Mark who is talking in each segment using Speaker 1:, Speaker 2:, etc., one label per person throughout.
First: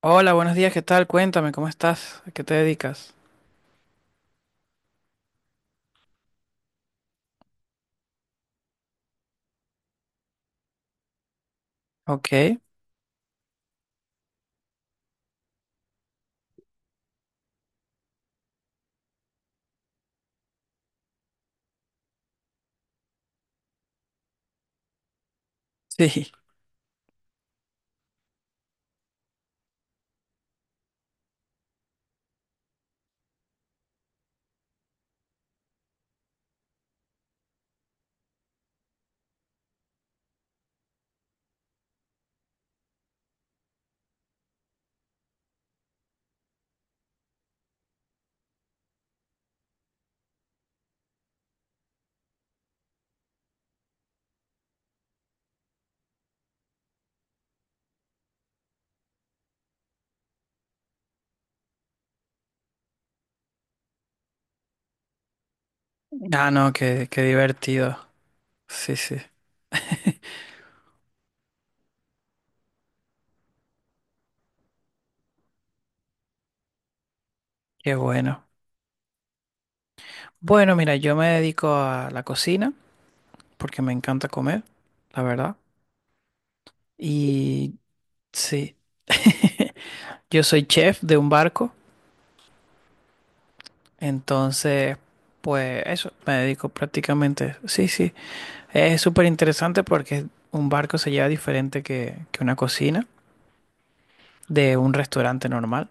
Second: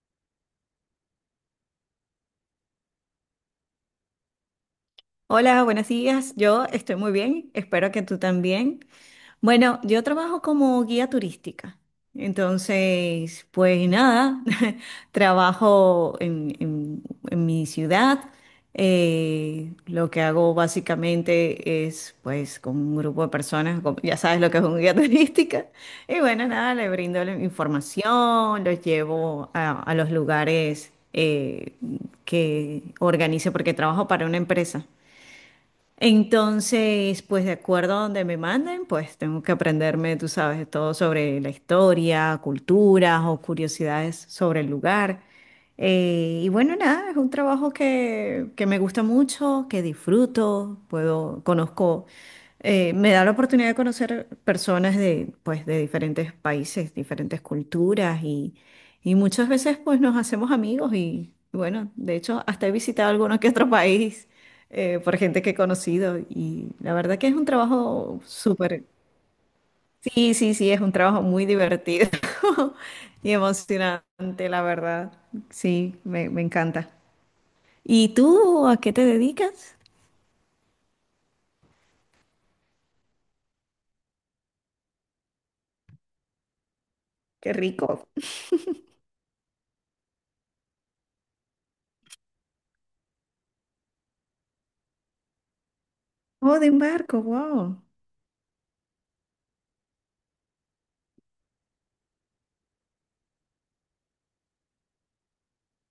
Speaker 1: Hola, buenos días, ¿qué tal? Cuéntame, ¿cómo estás? ¿A qué te dedicas?
Speaker 2: Hola, buenos días. Yo estoy muy bien, espero que tú también. Bueno, yo trabajo como guía turística.
Speaker 1: Ok.
Speaker 2: Entonces, pues nada, trabajo en mi ciudad. Lo que hago básicamente es, pues, con un grupo de personas, ya sabes lo que es un guía turística. Y
Speaker 1: Sí.
Speaker 2: bueno, nada, le brindo la información, los llevo a los lugares que organice, porque trabajo para una empresa. Entonces, pues de acuerdo a donde me manden, pues tengo que aprenderme, tú sabes, todo sobre la historia, culturas o curiosidades sobre el lugar. Y bueno, nada, es un trabajo que me gusta mucho, que disfruto, puedo, conozco, me da la oportunidad de conocer personas de, pues, de diferentes países, diferentes culturas y muchas veces pues nos hacemos amigos y bueno, de hecho hasta he visitado alguno que otro país por gente que he conocido
Speaker 1: Ah,
Speaker 2: y
Speaker 1: no,
Speaker 2: la
Speaker 1: qué,
Speaker 2: verdad
Speaker 1: qué
Speaker 2: que es un
Speaker 1: divertido.
Speaker 2: trabajo súper.
Speaker 1: Sí, sí,
Speaker 2: Sí, sí, sí, es un trabajo muy divertido y emocionante, la verdad. Sí, me encanta.
Speaker 1: qué
Speaker 2: ¿Y
Speaker 1: bueno.
Speaker 2: tú a qué te dedicas?
Speaker 1: Bueno, mira, yo me dedico a la cocina porque me encanta comer, la verdad.
Speaker 2: Qué
Speaker 1: Y
Speaker 2: rico.
Speaker 1: sí, yo soy chef de un barco, entonces, pues eso, me
Speaker 2: Oh, de
Speaker 1: dedico
Speaker 2: embarco,
Speaker 1: prácticamente.
Speaker 2: wow.
Speaker 1: Sí, sí, es súper interesante porque un barco se lleva diferente que una cocina de un restaurante normal.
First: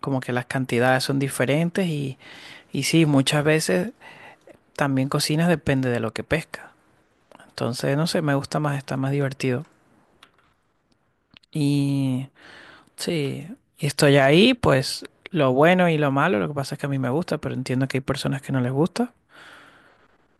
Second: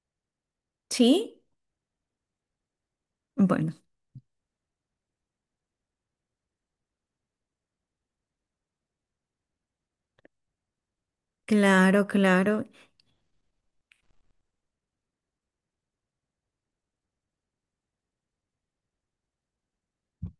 Speaker 1: Como que las cantidades son
Speaker 2: Sí,
Speaker 1: diferentes y sí, muchas
Speaker 2: bueno,
Speaker 1: veces también cocinas depende de lo que pesca. Entonces, no sé, me gusta más, está más divertido.
Speaker 2: claro,
Speaker 1: Y
Speaker 2: claro.
Speaker 1: sí, y estoy ahí, pues lo bueno y lo malo, lo que pasa es que a mí me gusta, pero entiendo que hay personas que no les gusta.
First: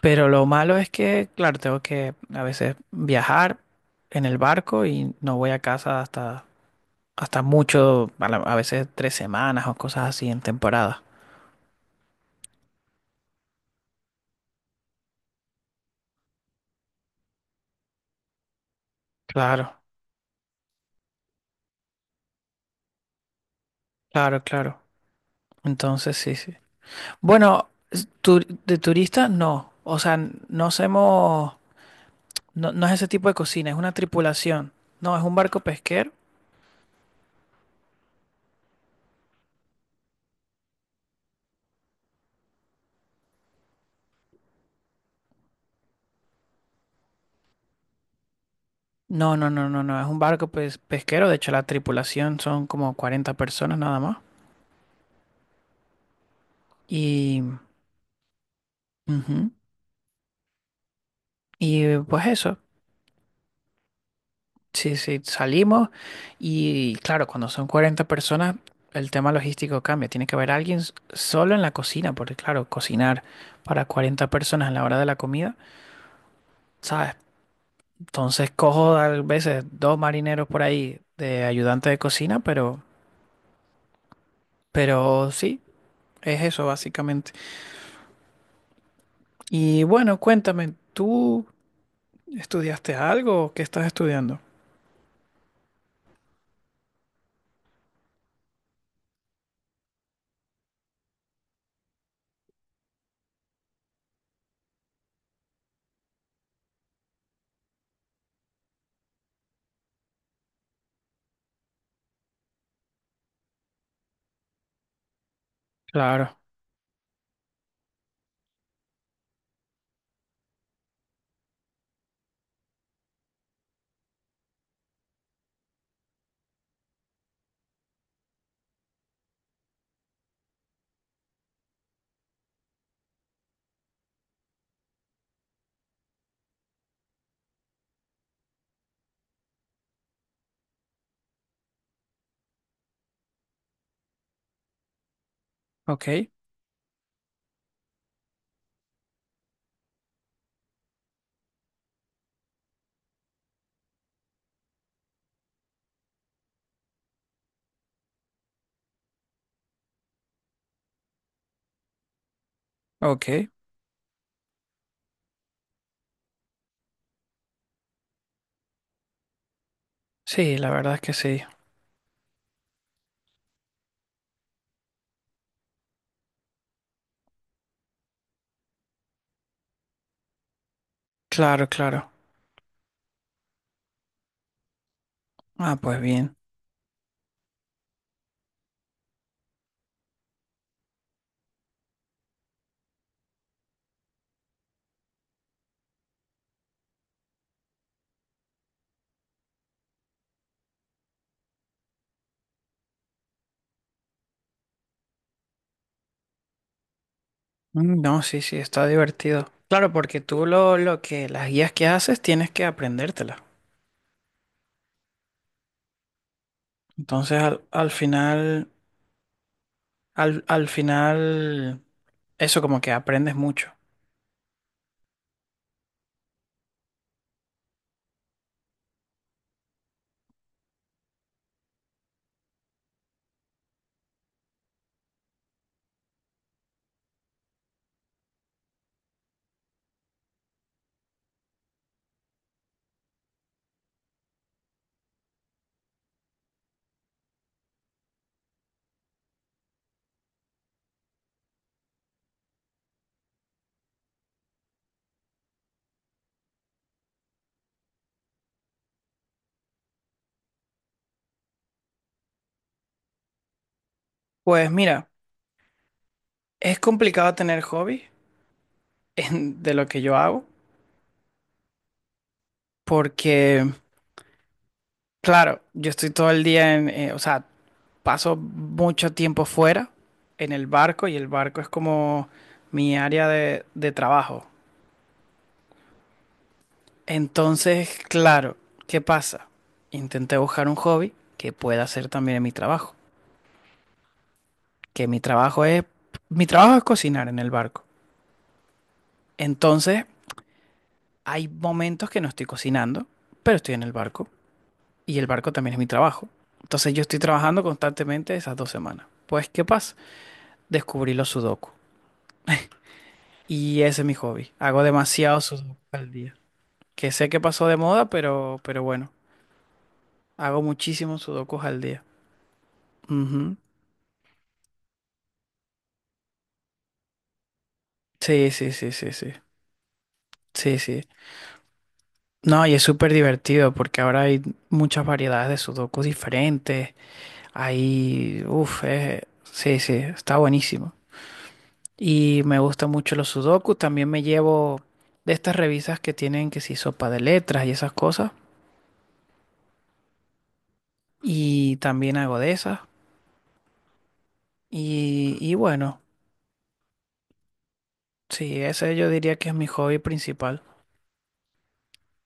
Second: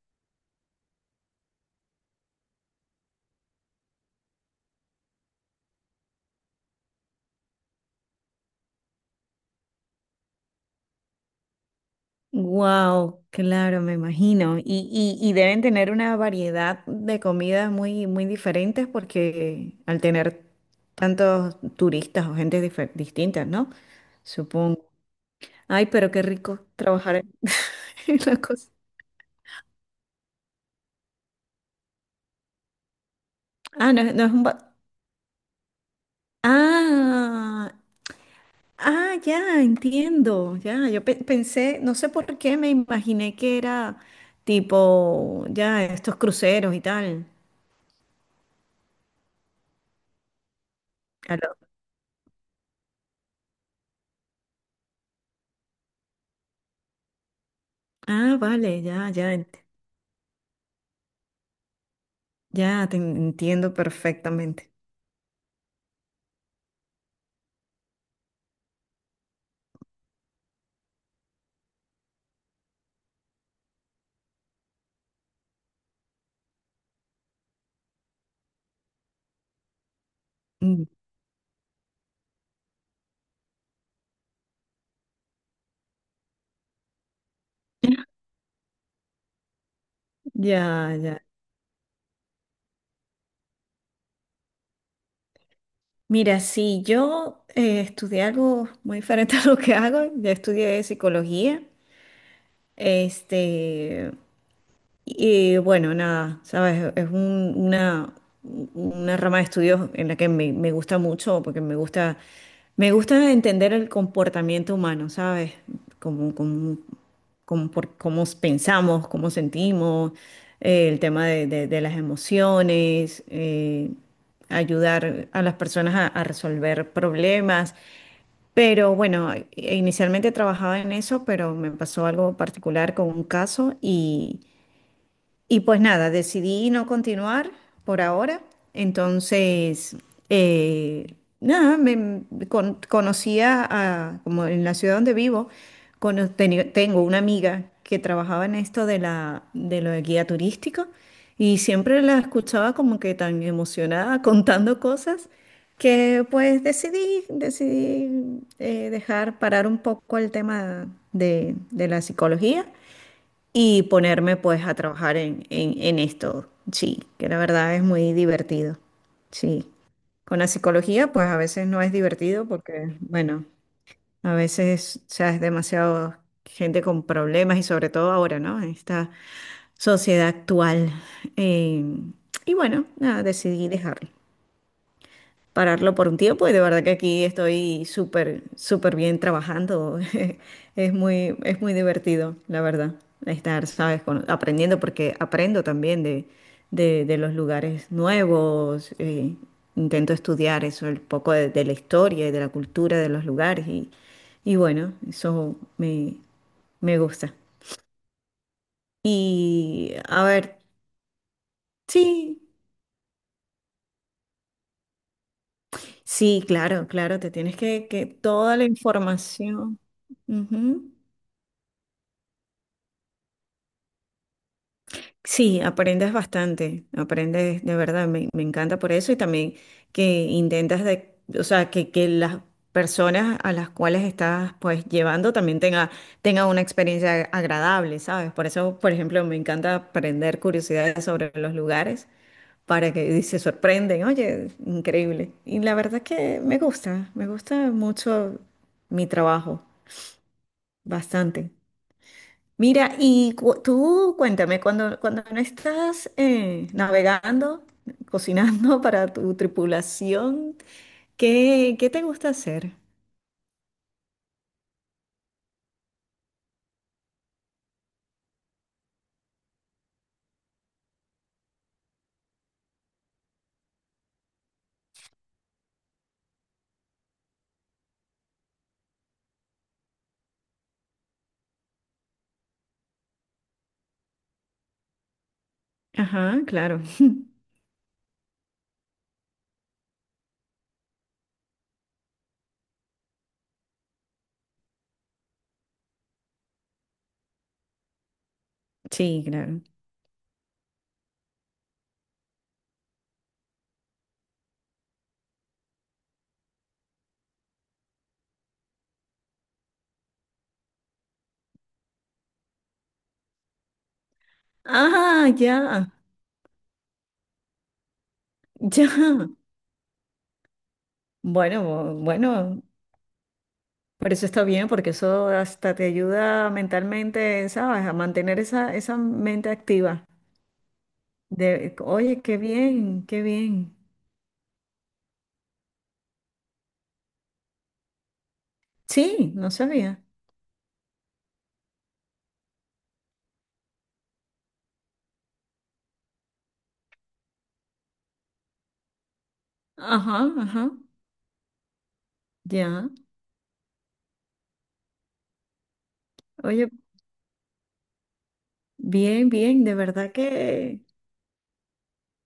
Speaker 1: Pero lo malo es que, claro, tengo que a veces viajar en el barco y no voy a casa hasta mucho, a, a veces 3 semanas o cosas así en temporada.
Speaker 2: Wow, claro, me imagino. Y deben tener una variedad de comidas muy, muy diferentes porque
Speaker 1: Claro,
Speaker 2: al tener tantos turistas o gente distintas, ¿no?
Speaker 1: claro, claro.
Speaker 2: Supongo. Ay, pero
Speaker 1: Entonces,
Speaker 2: qué
Speaker 1: sí, sí.
Speaker 2: rico trabajar en
Speaker 1: Bueno,
Speaker 2: en la cosa.
Speaker 1: de turistas no. O sea, no hacemos, no, no es ese tipo de cocina, es una
Speaker 2: Ah, no, no es un
Speaker 1: tripulación.
Speaker 2: ba-
Speaker 1: No, es un barco pesquero.
Speaker 2: Ah, ah, ya, entiendo. Ya, yo pensé, no sé por qué me imaginé que era tipo, ya, estos cruceros y tal.
Speaker 1: No, no, no, no, no, es un barco pesquero.
Speaker 2: A
Speaker 1: De hecho,
Speaker 2: lo-
Speaker 1: la tripulación son como 40 personas nada más. Y,
Speaker 2: Ah, vale, ya, ya.
Speaker 1: ujú, y pues eso,
Speaker 2: Ya, te entiendo perfectamente.
Speaker 1: sí, sí, salimos. Y claro, cuando son 40 personas, el tema logístico cambia. Tiene que haber solo en la cocina, porque claro, cocinar para 40 personas a la hora de la comida. ¿Sabes? Entonces cojo a veces 2 marineros por
Speaker 2: Mm,
Speaker 1: ahí de ayudante de cocina, pero sí, es eso básicamente. Y bueno, cuéntame,
Speaker 2: ya, ya.
Speaker 1: ¿tú estudiaste algo o qué estás estudiando?
Speaker 2: Mira, si yo estudié algo muy diferente a lo que hago, ya estudié psicología. Este, y bueno, nada, sabes, es una rama de estudios en la que me gusta mucho, porque me gusta entender el comportamiento humano, ¿sabes? Como,
Speaker 1: Claro,
Speaker 2: como, cómo pensamos, cómo sentimos, el tema de las emociones, ayudar a las personas a resolver problemas. Pero bueno, inicialmente trabajaba en eso, pero me pasó algo particular con un caso y pues nada, decidí no continuar por ahora. Entonces, eh, nada, me conocía a, como en la ciudad donde vivo,
Speaker 1: ok,
Speaker 2: tengo una amiga que trabajaba en esto de la, de lo de guía turístico y siempre la escuchaba como que tan emocionada contando cosas que pues decidí dejar parar un poco el tema de la psicología
Speaker 1: ok.
Speaker 2: y ponerme pues a trabajar en esto, sí, que la verdad es muy divertido, sí. Con la
Speaker 1: Sí, la verdad es que
Speaker 2: psicología pues a
Speaker 1: sí.
Speaker 2: veces no es divertido porque, bueno, a veces, o sea, es demasiado gente con problemas y sobre todo ahora, ¿no? En esta sociedad actual.
Speaker 1: Claro,
Speaker 2: eh,
Speaker 1: claro.
Speaker 2: y bueno, nada, decidí dejarlo
Speaker 1: Ah,
Speaker 2: pararlo
Speaker 1: pues
Speaker 2: por un
Speaker 1: bien.
Speaker 2: tiempo y de verdad que aquí estoy súper, súper bien trabajando. Es muy divertido, la verdad, estar, ¿sabes? Aprendiendo porque aprendo también de los lugares nuevos. Intento estudiar eso, el poco de la historia y de la cultura de los lugares y bueno, eso me gusta.
Speaker 1: Mm, no, sí, sí, está divertido. Claro,
Speaker 2: Y
Speaker 1: porque
Speaker 2: a
Speaker 1: tú
Speaker 2: ver,
Speaker 1: lo que, las guías que haces
Speaker 2: sí,
Speaker 1: tienes que aprendértelas.
Speaker 2: sí, claro, claro, te
Speaker 1: Entonces
Speaker 2: tienes
Speaker 1: al,
Speaker 2: que,
Speaker 1: al
Speaker 2: que toda la
Speaker 1: final,
Speaker 2: información.
Speaker 1: al, al
Speaker 2: Ujú.
Speaker 1: final, eso como que aprendes mucho.
Speaker 2: Sí, aprendes bastante, aprendes de verdad, me encanta por eso y también que intentas de, o sea, que las personas a las cuales estás pues llevando también tenga una experiencia agradable, ¿sabes? Por eso, por ejemplo, me encanta aprender curiosidades sobre los lugares para que y se sorprenden, oye, increíble. Y la verdad que me gusta mucho mi trabajo, bastante. Mira, y tú cuéntame, cuando no estás navegando, cocinando para tu tripulación, ¿qué te gusta hacer?
Speaker 1: Pues mira. Es complicado tener hobbies de lo que yo hago porque, claro, yo estoy todo el día o sea, paso mucho tiempo fuera en el barco y el barco es como mi área de trabajo.
Speaker 2: Ajá, claro.
Speaker 1: Entonces, claro, ¿qué pasa? Intenté buscar un hobby que pueda hacer también en mi trabajo, que mi trabajo es cocinar en el barco.
Speaker 2: Sí, claro.
Speaker 1: Entonces, hay momentos que no estoy cocinando, pero estoy en el barco. Y el barco también es mi trabajo. Entonces yo estoy trabajando constantemente esas 2 semanas. Pues, ¿qué pasa? Descubrí los sudoku. Y ese es mi hobby. Hago
Speaker 2: Ah,
Speaker 1: demasiados sudokus
Speaker 2: ya,
Speaker 1: al día. Que sé que pasó de moda, pero bueno,
Speaker 2: ya.
Speaker 1: hago muchísimos
Speaker 2: Bueno,
Speaker 1: sudokus al día.
Speaker 2: bueno,
Speaker 1: Ujú.
Speaker 2: por eso está bien, porque eso hasta te ayuda mentalmente, ¿sabes? A mantener
Speaker 1: Sí, sí,
Speaker 2: esa,
Speaker 1: sí,
Speaker 2: esa
Speaker 1: sí, sí.
Speaker 2: mente activa.
Speaker 1: Sí, sí.
Speaker 2: Oye, qué
Speaker 1: No, y es
Speaker 2: bien,
Speaker 1: súper
Speaker 2: qué
Speaker 1: divertido
Speaker 2: bien.
Speaker 1: porque ahora hay muchas variedades de sudokus diferentes. Hay, uff,
Speaker 2: Sí, no
Speaker 1: sí, sí,
Speaker 2: sabía.
Speaker 1: está buenísimo. Y me gusta mucho los sudokus. También me llevo de estas revistas que tienen que si sopa de letras y esas cosas.
Speaker 2: Ajá, ajá,
Speaker 1: Y también hago de esas.
Speaker 2: ya.
Speaker 1: Y bueno,
Speaker 2: Oye,
Speaker 1: sí, ese yo
Speaker 2: bien,
Speaker 1: diría que es
Speaker 2: bien,
Speaker 1: mi
Speaker 2: de
Speaker 1: hobby
Speaker 2: verdad
Speaker 1: principal.
Speaker 2: que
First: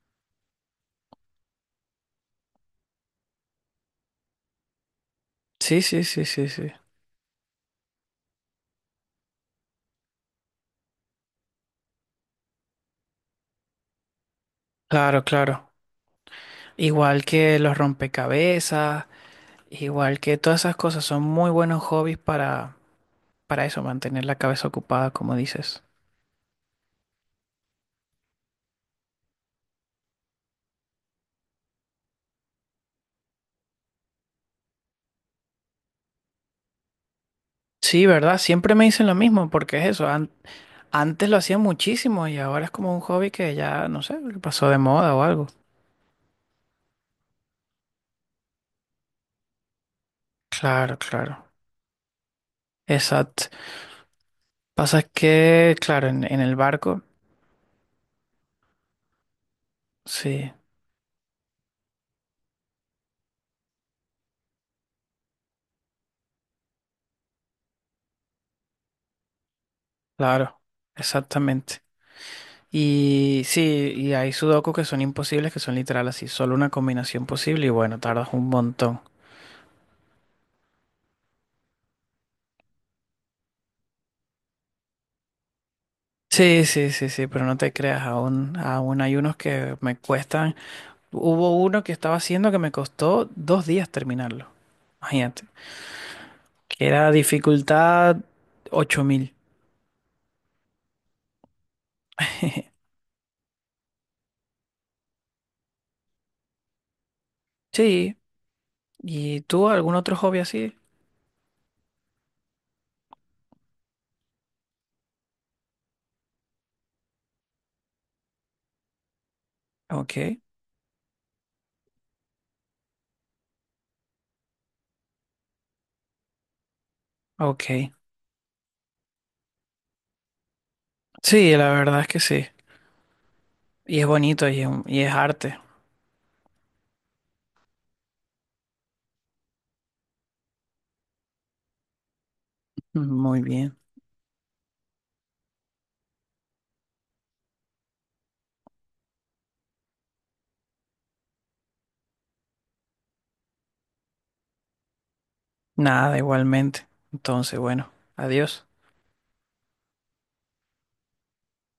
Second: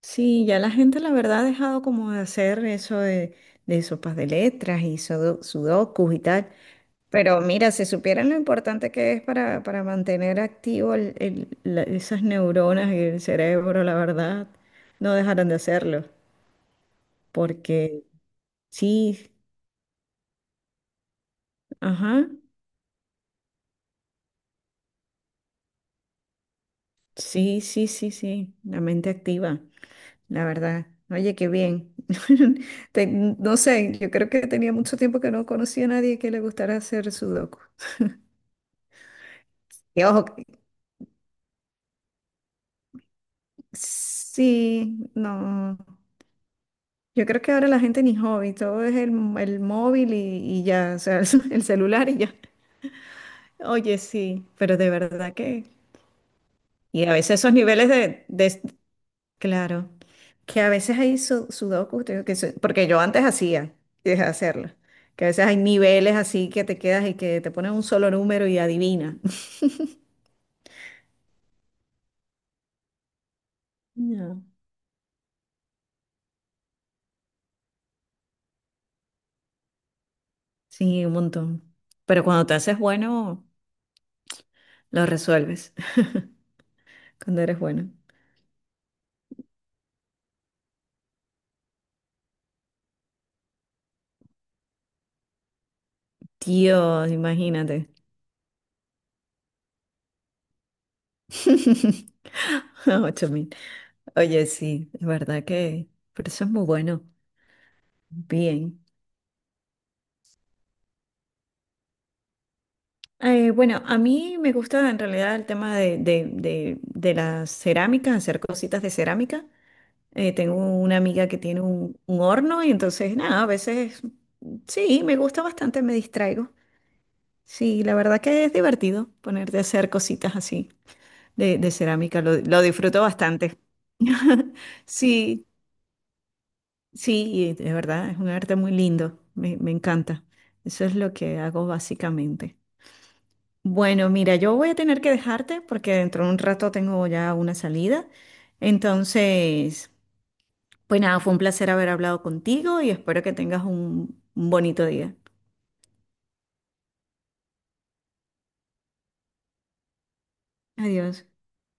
Speaker 2: sí, ya la gente la verdad ha dejado como de hacer eso de sopas de letras y
Speaker 1: Sí, sí,
Speaker 2: sudokus y
Speaker 1: sí, sí,
Speaker 2: tal.
Speaker 1: sí.
Speaker 2: Pero mira, si supieran lo importante que es para mantener activo esas neuronas y el cerebro, la verdad, no
Speaker 1: Claro,
Speaker 2: dejaran de
Speaker 1: claro.
Speaker 2: hacerlo.
Speaker 1: Igual que los
Speaker 2: Porque
Speaker 1: rompecabezas,
Speaker 2: sí,
Speaker 1: igual que todas esas cosas son muy buenos hobbies
Speaker 2: ajá,
Speaker 1: para eso, mantener la cabeza ocupada, como dices.
Speaker 2: sí, sí, sí, sí, la mente activa. La verdad. Oye, qué bien. No sé, yo creo que tenía mucho tiempo que no conocía a nadie que le gustara hacer sudoku.
Speaker 1: Sí, ¿verdad? Siempre me dicen lo mismo, porque es
Speaker 2: Y
Speaker 1: eso.
Speaker 2: ojo,
Speaker 1: Antes lo hacía muchísimo y ahora es como un hobby que ya, no sé, pasó de
Speaker 2: sí,
Speaker 1: moda o algo.
Speaker 2: no. Yo creo que ahora la gente ni hobby, todo es el móvil y ya,
Speaker 1: Claro,
Speaker 2: o sea,
Speaker 1: claro.
Speaker 2: el celular y ya.
Speaker 1: Exacto.
Speaker 2: Oye, sí, pero de
Speaker 1: Pasa es
Speaker 2: verdad que.
Speaker 1: que, claro, en, en el barco,
Speaker 2: Y a veces esos niveles de. Claro,
Speaker 1: sí,
Speaker 2: que, a veces hay sudokus, te digo que porque yo antes hacía y dejé de hacerlo, que a veces hay niveles así que te quedas y que te ponen un solo número y adivina.
Speaker 1: claro, exactamente. Y sí, y hay
Speaker 2: No.
Speaker 1: sudokus que son imposibles, que son literal así, solo una combinación posible y bueno, tardas un montón.
Speaker 2: Sí, un montón. Pero cuando te haces bueno, lo resuelves,
Speaker 1: Sí, sí, sí, sí,
Speaker 2: cuando
Speaker 1: pero no
Speaker 2: eres
Speaker 1: te
Speaker 2: bueno.
Speaker 1: creas, aún hay unos que me cuestan. Hubo uno que estaba haciendo que me costó 2 días terminarlo. Imagínate. Que era
Speaker 2: Dios, imagínate.
Speaker 1: dificultad 8000.
Speaker 2: 8000. Oye, sí, es verdad que, pero eso es muy bueno.
Speaker 1: Sí,
Speaker 2: Bien.
Speaker 1: ¿y tú algún otro hobby así?
Speaker 2: Bueno, a mí me gusta en realidad el tema de las cerámicas, hacer cositas de cerámica.
Speaker 1: Ok,
Speaker 2: Tengo una amiga que tiene un horno y entonces, nada, a veces sí, me gusta bastante, me distraigo. Sí,
Speaker 1: ok.
Speaker 2: la verdad que es divertido ponerte a hacer cositas así
Speaker 1: Sí,
Speaker 2: de
Speaker 1: la verdad es que
Speaker 2: cerámica, lo,
Speaker 1: sí.
Speaker 2: lo disfruto bastante.
Speaker 1: Y es bonito y es
Speaker 2: Sí,
Speaker 1: arte.
Speaker 2: sí, de verdad, es un arte muy lindo, me encanta. Eso es lo que hago básicamente.
Speaker 1: Muy bien.
Speaker 2: Bueno, mira, yo voy a tener que dejarte porque dentro de un rato tengo ya una salida. Entonces, pues nada, fue un placer haber hablado contigo y espero que tengas un bonito día.
Speaker 1: Nada, igualmente. Entonces, bueno, adiós.
Speaker 2: Adiós.